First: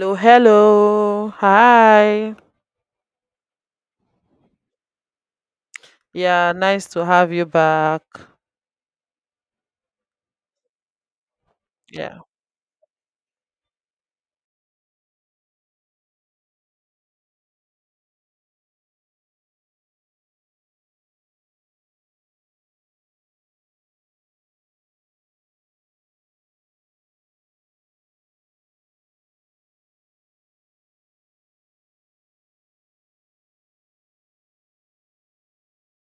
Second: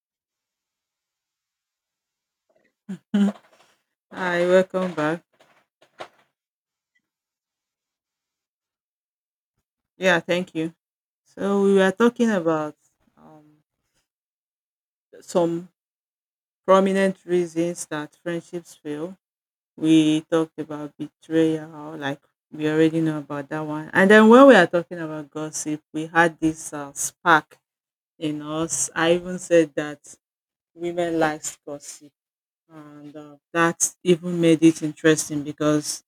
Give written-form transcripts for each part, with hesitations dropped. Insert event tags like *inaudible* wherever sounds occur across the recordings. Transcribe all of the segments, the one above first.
Hello, hello. Hi. Hi, welcome back. Yeah, nice to have you back. Yeah, thank you. So we were Yeah. talking about um, some prominent reasons that friendships fail. We talked about betrayal, like we already know about that one. And then when we are talking about gossip, we had this spark in us. I even said that women likes gossip. And that even made it interesting because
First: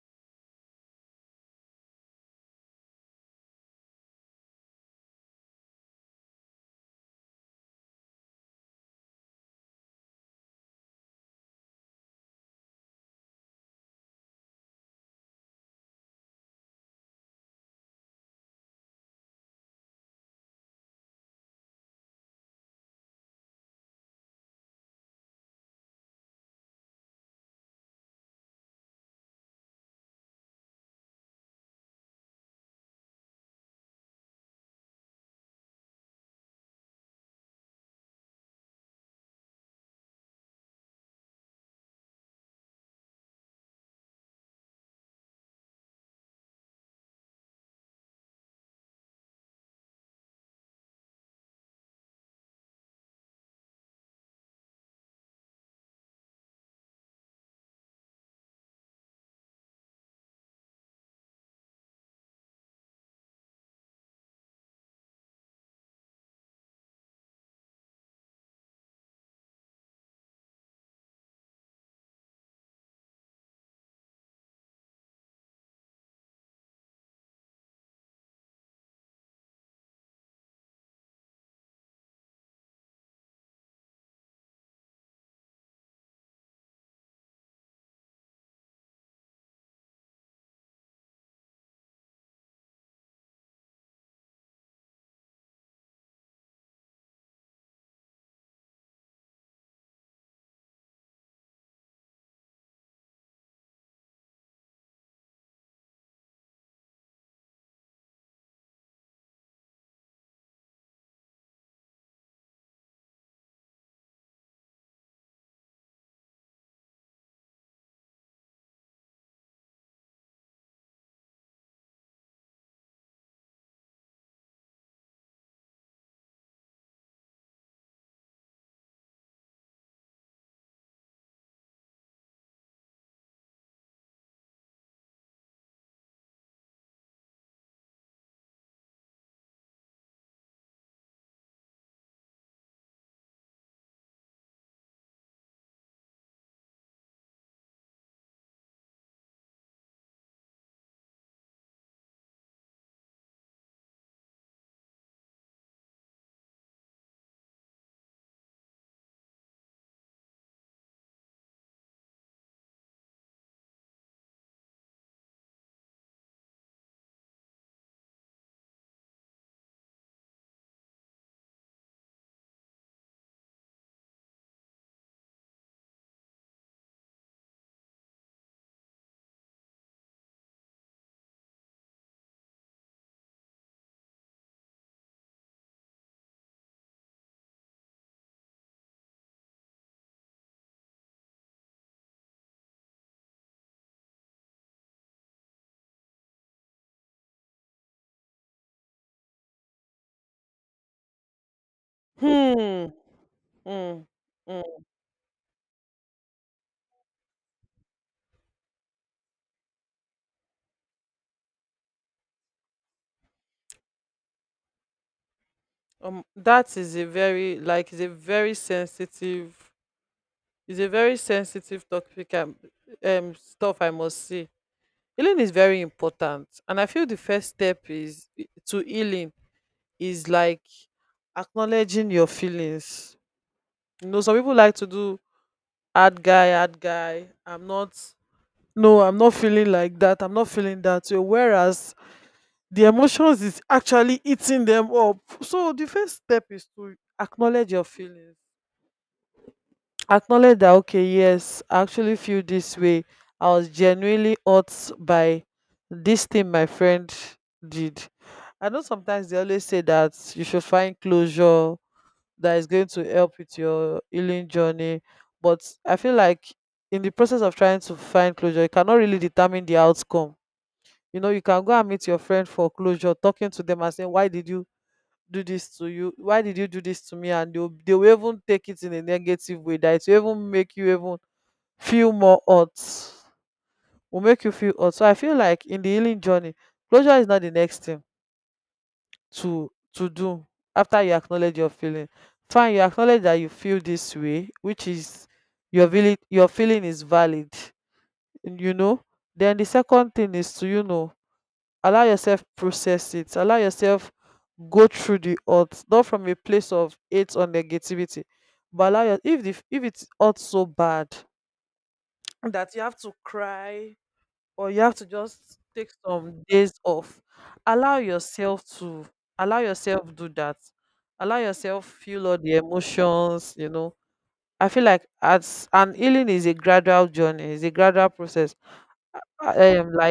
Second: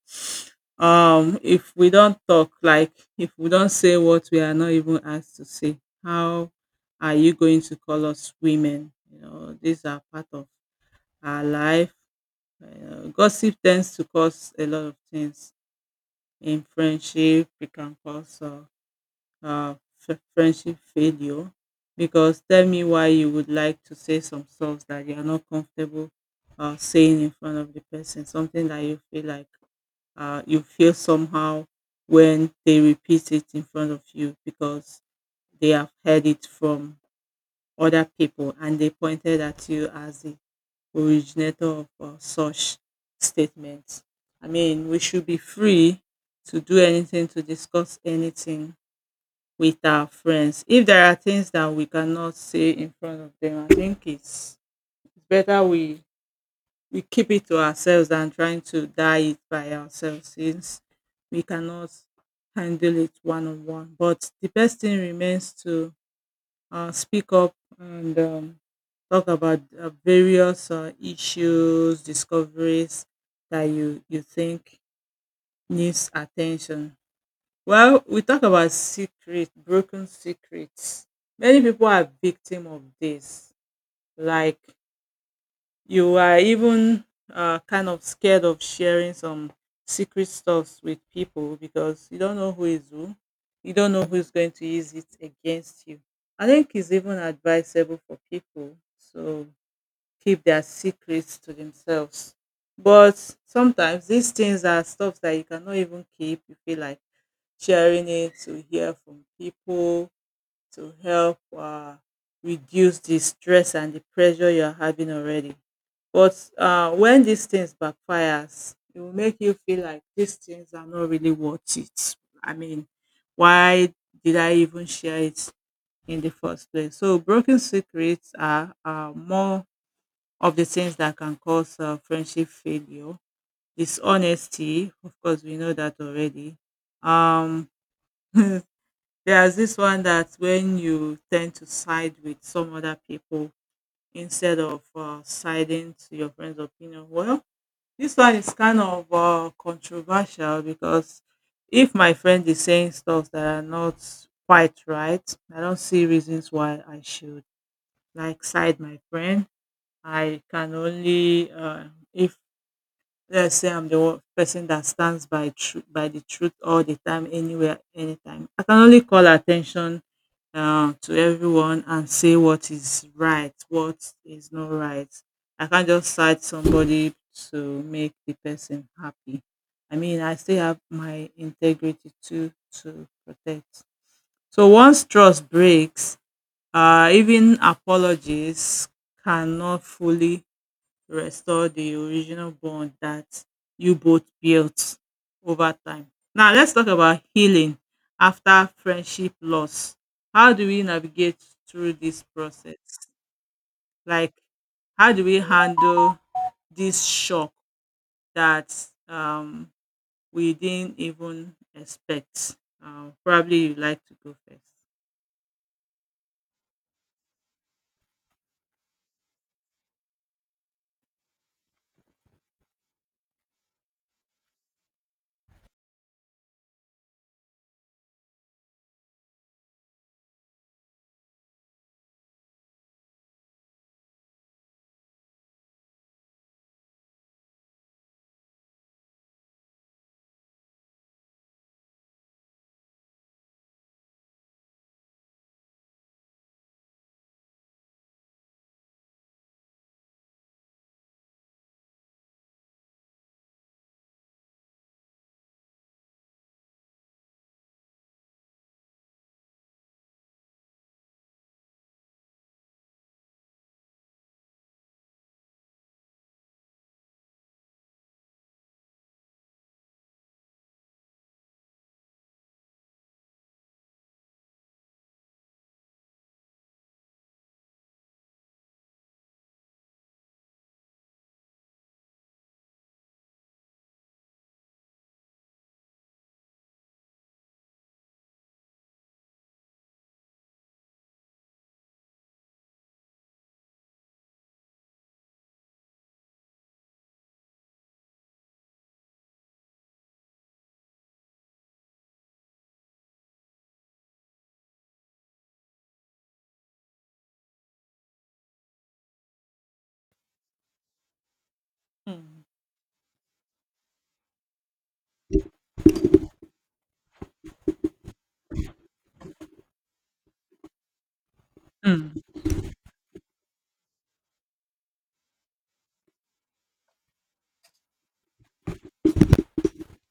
if we don't talk, like if we don't say what we are not even asked to say, how are you going to call us women? You know, these are part of our life. Gossip tends to cause a lot of things. In friendship, it can cause uh, friendship failure. Because tell me why you would like to say some stuff that you are not comfortable saying in front of the person, something that you feel like, you feel somehow when they repeat it in front of you because they have heard it from other people and they pointed at you as the originator of such statements. I mean, we should be free to do anything, to discuss anything with our friends. If there are things that we cannot say in front of them, I think it's better we keep it to ourselves than trying to die it by ourselves, since we cannot handle it one on one. But the best thing remains to speak up and talk about various issues, discoveries that you think needs attention. Well, we talk about secret, broken secrets. Many people are victim of this. Like, you are even kind of scared of sharing some secret stuffs with people because you don't know who is who. You don't know who's going to use it against you. I think it's even advisable for people to keep their secrets to themselves. But sometimes these things are stuff that you cannot even keep. You feel like sharing it to hear from people to help reduce the stress and the pressure you're having already. But when these things backfires, it will make you feel like these things are not really worth it. I mean, why did I even share it in the first place? So broken secrets are more of the things that can cause friendship failure. Dishonesty, of course, we know that already. Um, *laughs* There's this one that when you tend to side with some other people instead of siding to your friend's opinion. Well, this one is kind of controversial because if my friend is saying stuff that are not quite right, I don't see reasons why I should like side my friend. I can only if let's say I'm the one person that stands by by the truth all the time, anywhere, anytime. I can only call attention to everyone and say what is right, what is not right. I can't just cite somebody to make the person happy. I mean, I still have my integrity to protect. So once trust breaks, even apologies cannot fully restore the original bond that you both built over time. Now, let's talk about healing after friendship loss. How do we navigate through this Hmm. process? Mm, Like, mm. how do we handle this shock that um, we didn't even expect? Probably you like to go first. That is a very like is a very sensitive topic and stuff, I must say. Healing is very important, and I feel the first step is to healing is like acknowledging your feelings. Some people like to do hard guy, hard guy. I'm not. No, I'm not feeling like that, I'm not feeling that way, whereas the emotions is actually eating them up. So the first step is to acknowledge your feelings. Acknowledge that, okay, yes, I actually feel this way. I was genuinely hurt by this thing my friend did. I know sometimes they always say that you should find closure, that is going to help with your healing journey. But I feel like in the process of trying to find closure, you cannot really determine the outcome. You can go and meet your friend for closure, talking to them and saying, why did you do this to you, why did you do this to me, and they will even take it in a negative way, that it will even make you even feel more hurt. Will make you feel hurt. So I feel like in the healing journey, closure is not the next thing to do after you acknowledge your feeling. Fine, you acknowledge that you feel this way, which is your feeling. Your feeling is valid you know then the second thing is to allow yourself process it, allow yourself go through the odds, not from a place of hate or negativity, but allow your if it's odds so bad that you have to cry or you have to just take some days off. Allow yourself to, allow yourself do that, allow yourself Hmm. feel all the emotions. I feel like as and healing is a gradual journey, it's a gradual process. I am like